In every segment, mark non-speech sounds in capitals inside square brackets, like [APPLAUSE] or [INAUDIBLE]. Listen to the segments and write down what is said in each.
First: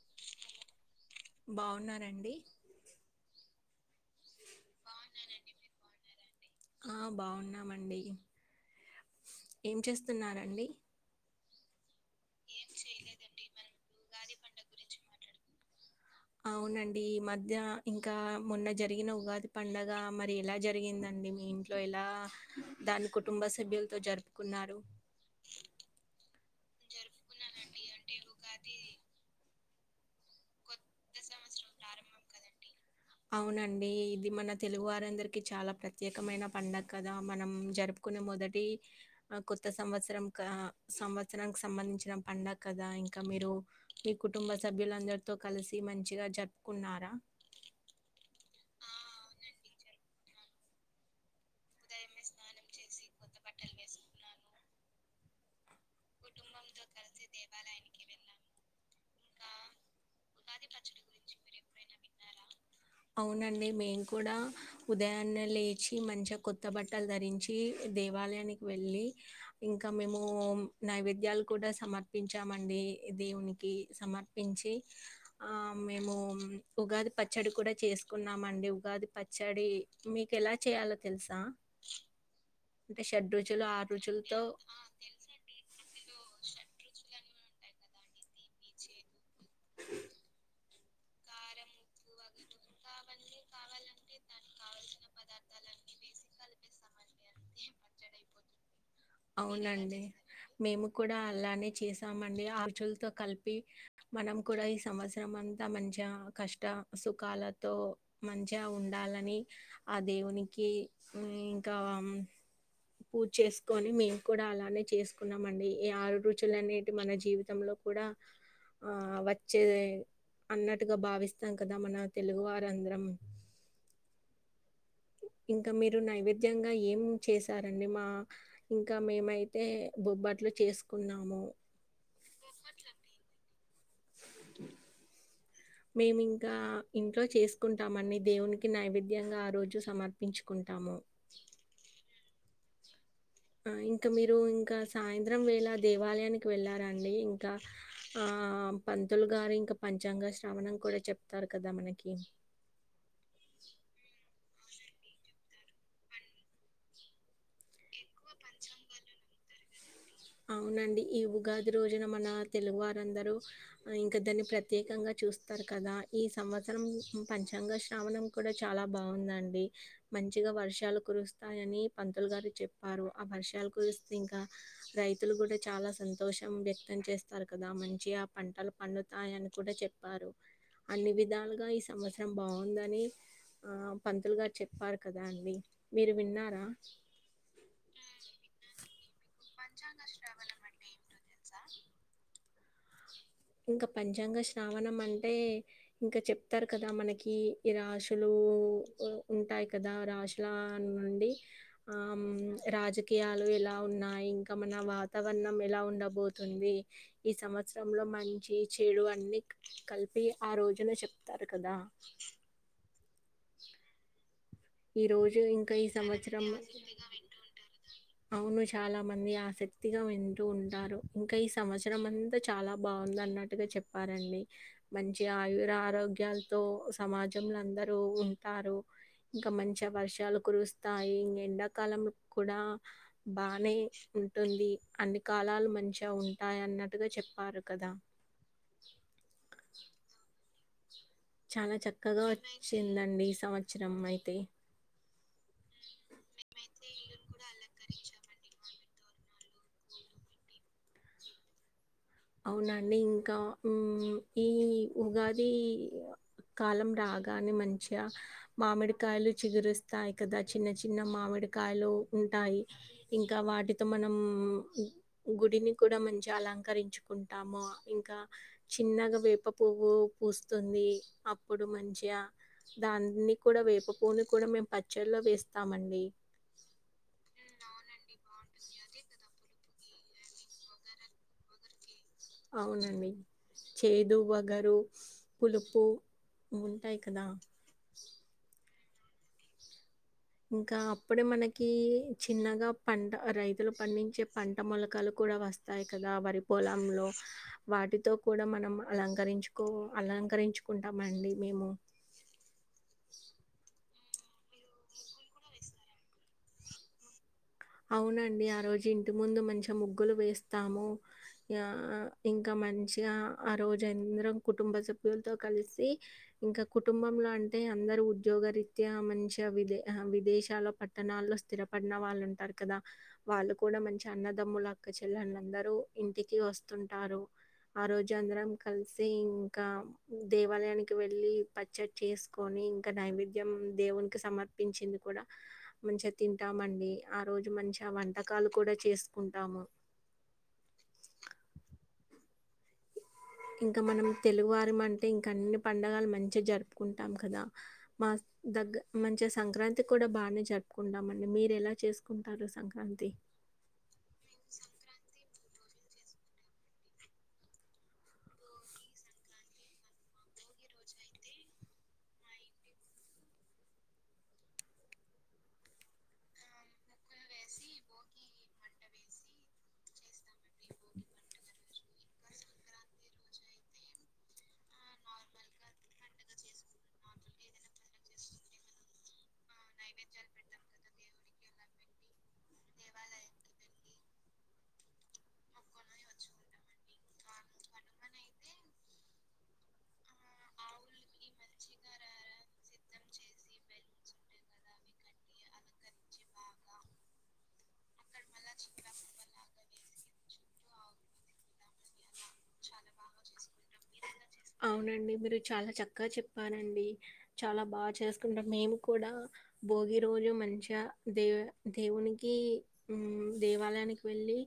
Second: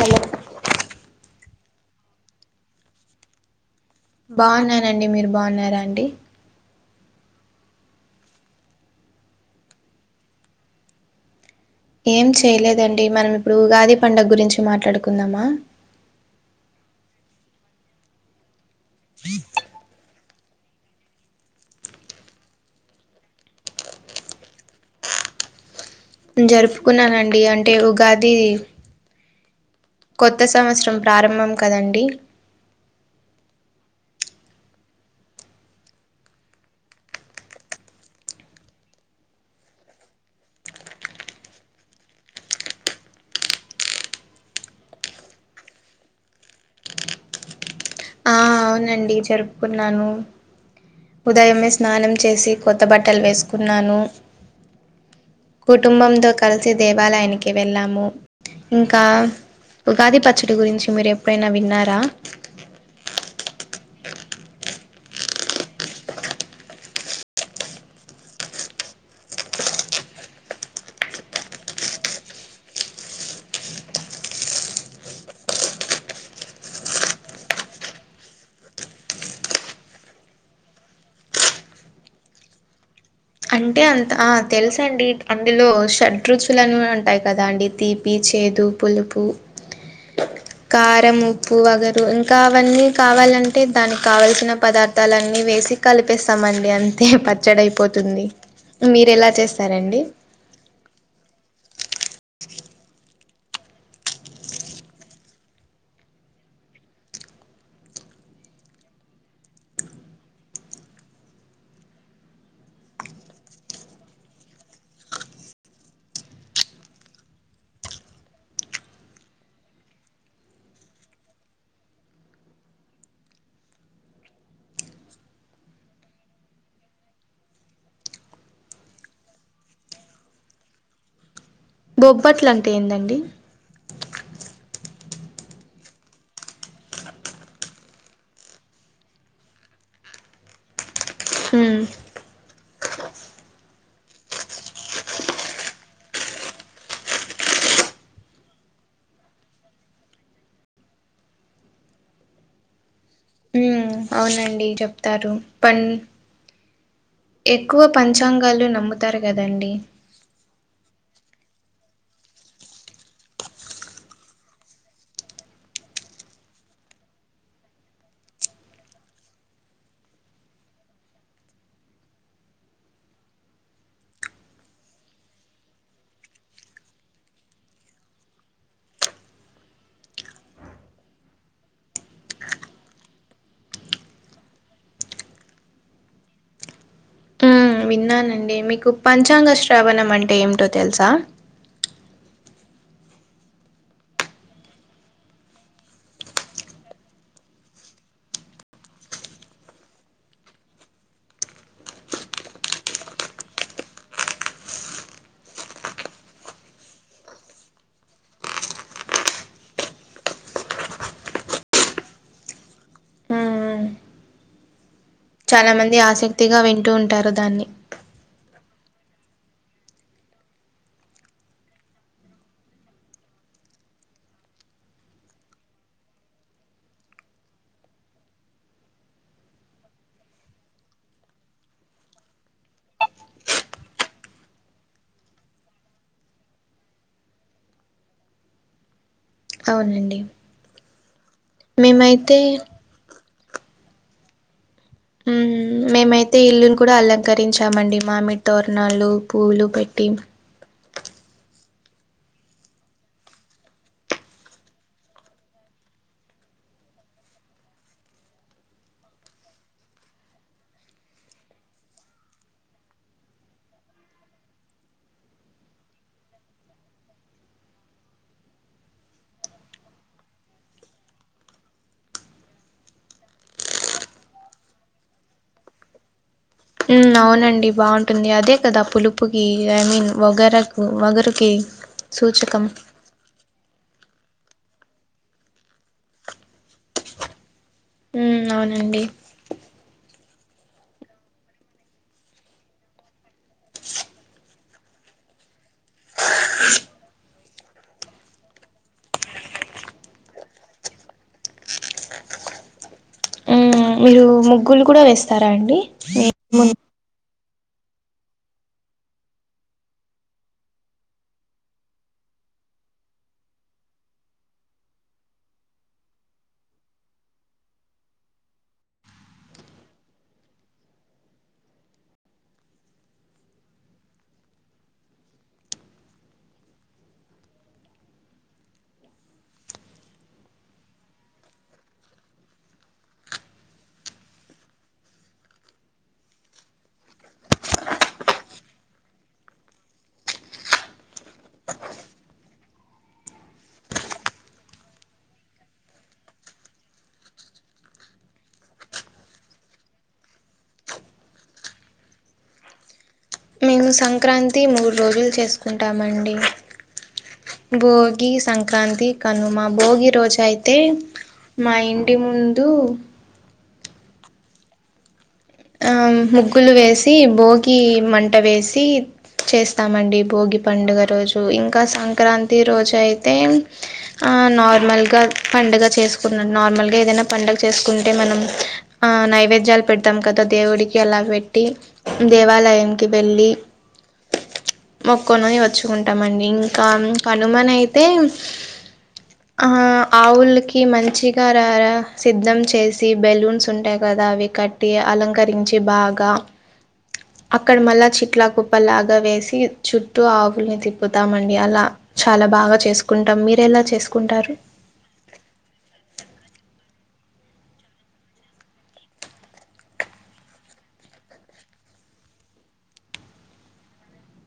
Hello బాగున్నారండి బాగున్నానండి మీరు బాగున్నారా అండి బాగున్నామండి ఏం చేస్తున్నరండి ఏం చేయలేదండి మనం ఇప్పుడు ఉగాది పండుగ గురించి మాట్లాడుకుందామా అవునండి ఈ మధ్య ఇంకా మొన్న జరిగిన ఉగాది పండుగ మరి అది ఎలా జరిగిందండి మీ ఇంట్లో ఎలా దాని కుటుంబ సభ్యులతో జరుపుకున్నారు [INAUDIBLE] జరుపుకున్నానండి అంటే ఉగాది కొత్త సంవత్సరం ప్రారంభం కదండి అవునండి ఇది మన తెలుగు వారందరికీ చాలా ప్రత్యేకమైన పండగ కదా మనం జరుపు మొదటి కొత్త సంవత్సరం సంవత్సరానికి సంబంధించిన పడుగ కద మీరు మీ కుటుంబ సభ్యులందరితో కలిసి మంచిగా జపుకున్నారా ఆ అవునండి జరుపుకున్నాను ఉదయమే స్నానం చేసి కొత్త బట్టలు వేసుకున్నాను కుటుంబంతో కలిసి దేవాలయానికి వెళ్ళాము ఇంకా ఉగాది పచ్చడి గురించి మీరు ఎప్పుడైనా విన్నారా అవునండి మేము కూడా ఉదయాన్నే లేచి మంచిగా కొత్త బట్టలు ధరించి దేవాలయానికి వెళ్ళి ఇంకా మేము నైవేద్యాలు కూడా సమర్పించామండి దేవునికి సమర్పించి ఆ మేము ఉగాది పచ్చడి కూడా తి చేసుకున్నామండి ఉగాది పచ్చడి మీకు ఎలా చేయాలో తెలుసా అంటే షెట్ రుచ్ అంటే అంత ఆ తెలుసండి అందులో షెట్ రుచులాన్ని ఉంటాయి కదా అండి తీ చేదు పులుపు కారం ఉప్పు వగరు ఇంకా అవన్ని కావాలంటే దానికి కావల్సిన పదార్థాల అన్ని వేస్ సి కలిపేస్తామండి అంతే పచ్చడైపోతుంది. అవునండి మేము కూడా అలానే చేసామండి ఆర్చులతో కలిపి మనం కూడా ఈ సంవత్సరం అంతా మంచిగా కష్టా సుఖాలతో మంచిగా ఉండాలని ఆ దేవునికి ఇంకా ఆ అవును పూజచేస్ కొని మేము కూడా అలానే చేసుకున్నామండి. ఈ ఆరు రుచులు అనేటి మన జీవితంలో కూడా ఆ వచ్చేదే అన్నట్టుగా భావిస్తాం కాదా మన తెలుగువారందరం ఇంకా మీరు నైవేద్యంగా ఏం మ్ చేశారంండి మా ఇంకా మేమైతే బొ బాట్లు చేసుకున్నాము. బొబ్బట్లు అంటే ఏందండి? [INAUDIBLE] మేము ఇంకా ఇంట్లో చేసుకుంటామండి దేవునికి నైవేద్యంగా ఆ రోజు సమర్పించుకుంటాం. ఏమో హుమ్ ఇంకా మీరు ఇంకా సాయంత్రం వేళ దేవాలయానికి వెళ్ళారాండి ఇంకా ఆ పంతులు గారు ఇంకా పంచాంగ శ్రవణం కూడా చెప్తారు కాదా మనకి మ్ అవునండి చెప్తారు పని ఎక్కువ పంచాంగాలు నమ్ముతారు కాదాండి అవునండి ఈ ఉగాది రోజున మన తెలుగు వారందరూ ఇంకా దాన్ని ప్రత్యేకంగా చూస్తారు కదా ఈ సంవత్సరం పంచాంగ శ్రావణం కూడా చాలా బాగుందండి మంచిగా వర్షాలు కురుస్తాయని పంతులు గారు చెప్పారు ఆ వర్షాలు కురిస్తే ఇంకా రైత్ తులు కూడా చాలా సంతోషం వ్యక్తం చేస్తారు కాదా మంచిగా ఆ పంటలు పండుతాయని కూడా చెప్పారు అన్ని విధాలుగా ఈ సంవత్సరం బాగుందని పంతులుగారు చెప్పారు కాదా అండి మీరు విన్నారా విన్నానండి మీకు పంచాంగ శ్రావణం అంటే ఏమిటో తెలుసా? [INAUDIBLE] ఇంకా పంచాంగ శ్రావణం అంటే ఇంకా చెప్తారు కదా మనకి ఈ రాశులు ఓ ఒ ఉంటాయి కాదా రాశుల నుండి ఆ మ్ రాజకీయల ఎలా ఉన్నాయి ఇంకా మన వాతావరణం ఎలా ఉండబోతుంది ఈ సంవత్సరంలో మన మంచి చెడు అన్ని క కలిపి ఆ రోజున చెప్తారు కదా ఉ ఉ ఈ రోజు చాలా ఇంకా ఈ మంది సంవత్సరం ఆసక్తిగా వింటూ ఉంటారు దాన్ని అవును చాలా మంది ఆసక్తిగా వింటూ ఉంటారు. ఇంకా ఈ సంవత్సరం అంతా చాలా బాగుంద ఉన్నట్టుగా చెప్పారండి మంచి ఆయురారోగ్యాలతో సమాజంలో అందరు ఉంటారు ఇంకా మంచి వర్షాలు కురుస్తాయి. ఇగా ఎండాకాలం కూడా బానే ఉ ఉంటుంది అన్ని కాలాలు మంచిగా ఉంటాయి అన్నట్టుగా చెప్పారు కాదా అవునండి చాలా చక్కగా మేమైతే వచ్చిందండి ఈ సంవత్సరం అయితే హ్మ్. మేమైతే ఇల్లుని నాలు పూలు పెట్టి అవునండి ఇంకా ఉం ఈ ఉగాది కాలం రాగానే మంచిగా మామిడికాయలు చిగురుస్తాయి కదా చిన్న చిన్న మామిడి కాయలు ఉంటాయి ఇంకా వాటితో మనం గుడిని కూడా మంచిగా అలంకరించు టాము ఇంకా చిన్నగ వేప పువ్వు పూస్తుంది అప్పుడు మంచిగా అ దాన్ని కూడా వేప పూను కూడా మేము పచ్చలో వేస్తామండి ఉం అవునండి బాఉంటుంది అదే కదా పులుపుకి ఇ ఐ మీన్ వగర వగరుకి సూచకం. అవునండి చే దు వగరు పులుపు ఉంటాయి కదా ఉం అవునండి ఇంకా అప్పుడే మనకి చిన్నగా పంట రైతులు పండించే పంట మొలకలు కూడా వస్తా తాయి కదా వరి పొలంలో వాటితో కూడా మనం అలంకరించుకో అలంకరించుకుంటామండి మేము మ్ మీరు ముగ్గులు కూడ వేస్తారా అండి మీ ఇ ముందు అవునండి ఆ రోజు ఇంటి ముందు మంచిఅ ముగ్గులు వేస్తాము అ అ ఇంకా మంచిగా ఆ రోజు అందరం కుటుంబ సభ్యులతో కలిసి ఇంకా కుటుంబంలో అంటే అందరు ఉద్యోగ రీత్యా మంచ్య విద విదేశాల్లో పట్టణాల్లో స్థిరపడిన వాళ్ళు ఉంటారు కదా వాళ్ళు కూడా మంచి అన్నదమ్ములు అక్క చెల్లెల్ల్న్ళ్ అందరూ ఇంటికి వస్తుంటారు ఆ రోజు అందరం కలిసి ఇంకా దేవాలయానికి వెళ్ళి పచ్చడి చేసుకొని ఇంకా నైవేద్యం దేవునికి సమర్పించింది కూడా మంచిగ తింటామండి రోజు మంచి ఆ వంటకాలు కూడా చేసుకుంటాము ఇంక మనం తెలుగువారిం అంటే ఇంకన్ని పండుగలు మంచిగ జరుపుకుంటాం కదా మా దగ్గ మంచిగ సంక్రాంతి కూడా బానే జరుపుకుంటామండి మీరెలా చేసుకుంటారు సంక్రాంతి మేము సంక్రాంతి మూడు రోజులు చేసుకుంటామండి భోగి సంక్రాంతి కనుమ భోగి రోజు అయితే మా ఇంటి ముందు ఆం ముగ్గులు వేసి భోగి మంట వేసి చేస్తామండి భోగి పండుగ రోజు ఇంకా సంక్రాంతి రోజు అయితే అ నార్మల్ గ పండగ చేస్కున్ నార్మల్ ఏదైన పండగ చేస్కుంటే మనం నైవేద్యాల్ పెడ్తం గత దేవుడికి అలా పెట్టి దేవాలయంకి వెళ్ళి మొక్కొని వచ్చుకుంటామండి ఇంకా కనుమన్ అయితే ఆ ఆవుల్కి మంచిగా రారా సిద్ధం చేసి బెలూన్స్ ఉంటాయి కదా అ అవి కట్టి అలంకరించి బాగా అక్కడ మళ్ళా చిట్లా కుప్ప లాగా వేసి చుట్టూ ఆవుల్ని తిప్పుతామండి అలా చాలా బాగా చేసుకుంటం మీరెలా చేసుకు అవునండి మీరు చాలా చక్క చెప్పారండి చాలా బా చేసుకుంటం మేము కూడా భోగి రోజు మంచిఅ దే దేవునికి ఇ ఉం దేవాలయానికి వెళ్ళి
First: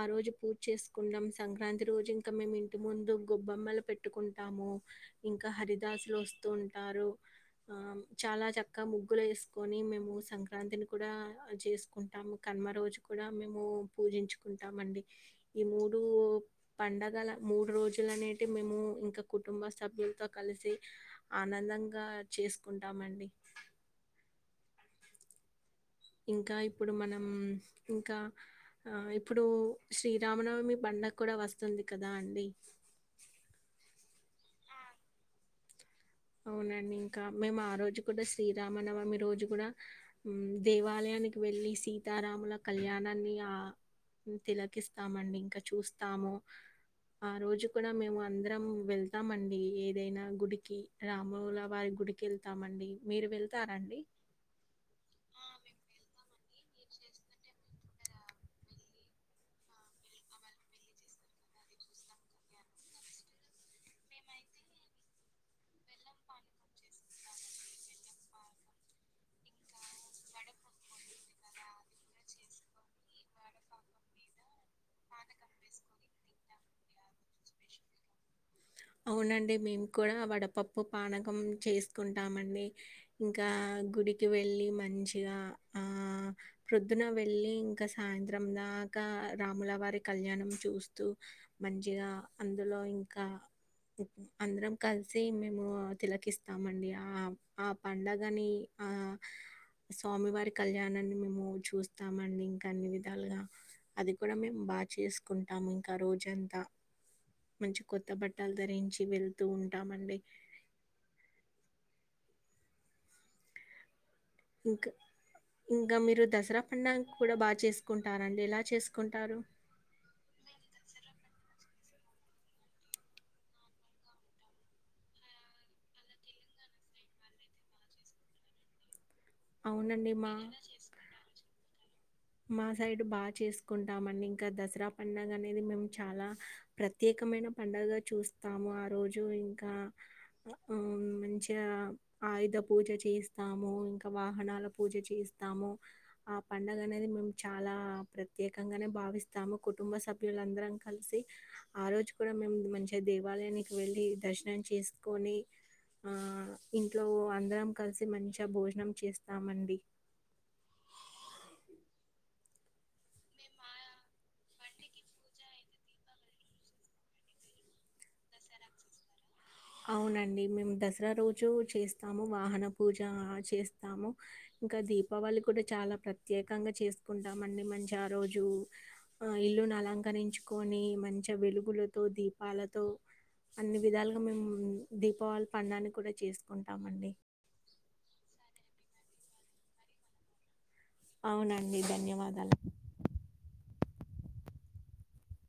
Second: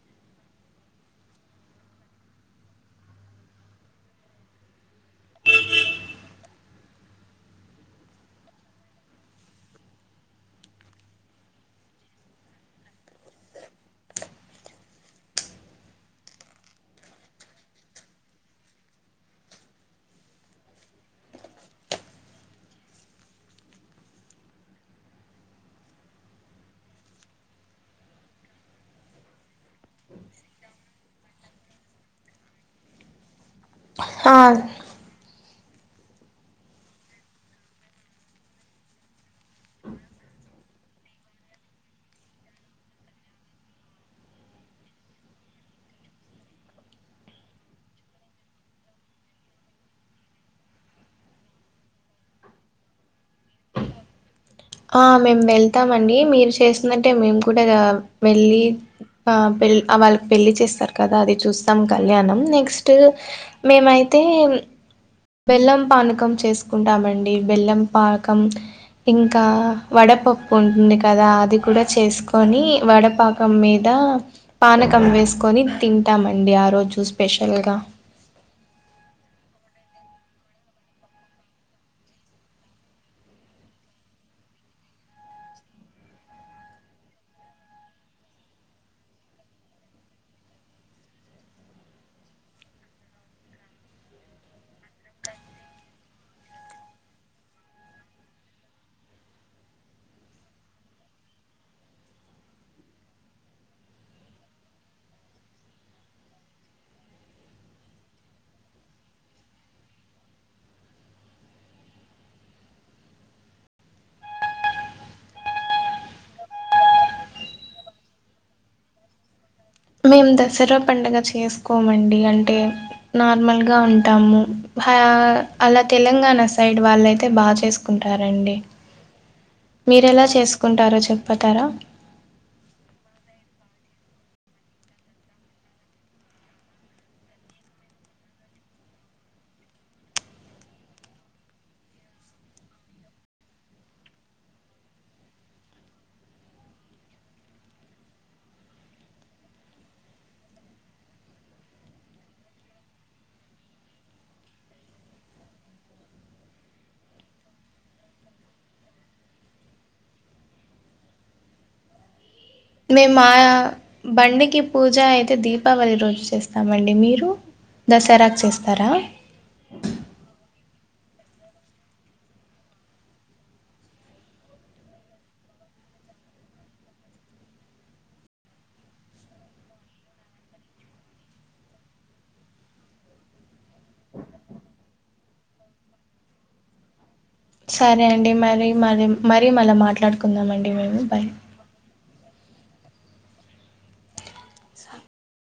ఆ రోజు పూజ్ చేసుకుంటం సంక్రాంతి రోజు ఇంకా మేమ్ ఇంటి ముందు గొబ్బెమ్మలు పెట్టుకున్ టాము ఇంకా హరిదాసులు ఒస్తూ ఉంటారు ఆం చాలా చక్క ముగ్గులు ఏ స్కొని మేము సంక్రాంతిని కూడా చేసుకుంటాము కన్మ రోజు కూడా మేము పూజించు కుంటామండి ఈ మూడు పండగల మూడు రోజులు అనేటివి మేము ఇంకా కుటుంబ సభ్యుల్తో కలిసి ఆనందంగా చేసుకుంటామండి ఇంకా ఇప్పుడు మనం ఇంకా ఆ ఇప్పుడు శ్రీరామనవమి పండ క్కూడా వస్తుంది కదా అండి [INAUDIBLE] ఆ అవునండి ఇంకా మేము ఆ రోజు కూడా శ్రీరామనవమి రోజు కూడా దేవాలయం నికి వెళ్ళి సీతారాముల కళ్యాణాన్ని ఆ తిలకిస్తామండి ఇంకా చూస్తాము ఆ రోజు కూడా మేము అందరం వెళ్తామండి ఏదైనా గుడికి రామూల వారి గుడికి వెళ్తామండి మీరు వెళ్తారా అండి ఆ మేము వెళ్తామండి మీరు చేసినట్టే మేము కూడా వెళ్ళి ఆ వాళ్ళకి పెళ్ళి చేస్తారు కదా అది చూస్తాం కళ్యాణం నెక్స్ట్ మేమైతే బెల్లం పానకం చేసుకుంటామండి బెల్లం పానకం ఇంకా ఇంకా వడపప్పు ఉంటుంది కదా అది కూడా చేసుకొని వడపాకం మీద పానకం వేసుకొని తింటామండి ఆ రోజు స్పెషల్గా [INAUDIBLE] అవునండి మేము కూడా వడపప్పు పానకం చేసుకుంటామండి ఇంకా గుడికి వెళ్ళి మంచిగా ప్రొద్దున వెళ్ళి ఇంకా సాయంత్ర దా ఇక రాముల వారి కళ్యాణం చూస్తూ మంచిగా అందులో ఇంకా అందరం కలిసి మేము తిలకిస్తామండి ఆ ఆ పండగని ఆ స్వామివారి కళ్యాణాన్ని మేము చూస్తామండి ఇంకా అన్ని విధాలుగా అది కూడా మేము బాగా చేసుకుంటాము ఇంకా రోజంతా మంచి కొత్త బట్ట బట్టలు ధరించి వెళ్తూ ఉంటామండి ఇంకా ఇంకా మీరు దసరా పండగ కూడా బాగా చేసుకుంటారంండి ఎలా చేసుకుంటారు మేము దసరా పండుగ చేసుకోమండి అంటే నార్మల్గా ఉంటాము అలా తెలంగాణ సైడ్ వాళ్ళుైతే బాగా చేసుకుంటారండి అ మీరెలా చేసుకుంటారో చెప్పతారా మా సైడ్ బాగా చేసుకుంటామ అండి ఇంకా దసరా పడుగ అనేది మేము చాలా ప్రత్యేక మైన పండుగగా చూస్తాము ఆ రోజు ఇంకా మంచిగా ఆయుధ పూజ చేస్తాము ఇంకా వాహనాల పూజ చేస్తా స్తాము ఆ పండగనే మేము చాలా ప్రత్యేకంగానే భావిస్తాము కుటుంబ సభ్యులందరం కలిసి ఆ ఈ రోజు కూడా మేము మంచిగా దేవాలయానికి వెళ్ళి దర్శనం చేసుకొని ఆ ఇంట్లో అందరం కలిసి మంచిగా భోజనం చేస్తామండి [INAUDIBLE] మేము మా బండికి పూజ అయితే దీపావళి రోజు చేస్తామండి మీరు దసరాకి చేస్తారా అవునండి మేము దసరా రోజు చేస్తాము వాహన పూజ చేస్తాము ఇంకా దీపావళి కూడా చాలా ప్రత్యేకంగా చేసుకుంటాం అండి మంచి ఆ రోజు ఇల్ ను అలంకరించుకొని మంచిగా వెలుగులతో దీపాలతో అన్ని విధాలుగా మేము దీపావళి పండాన్ని కూడా చేసుకుంటామండి సరే అండి మర మరి మరీ మళ్ళీ మాట్లాడుకుందామ అండి మేము బాయ్ అవునండి ధన్యవాదాలు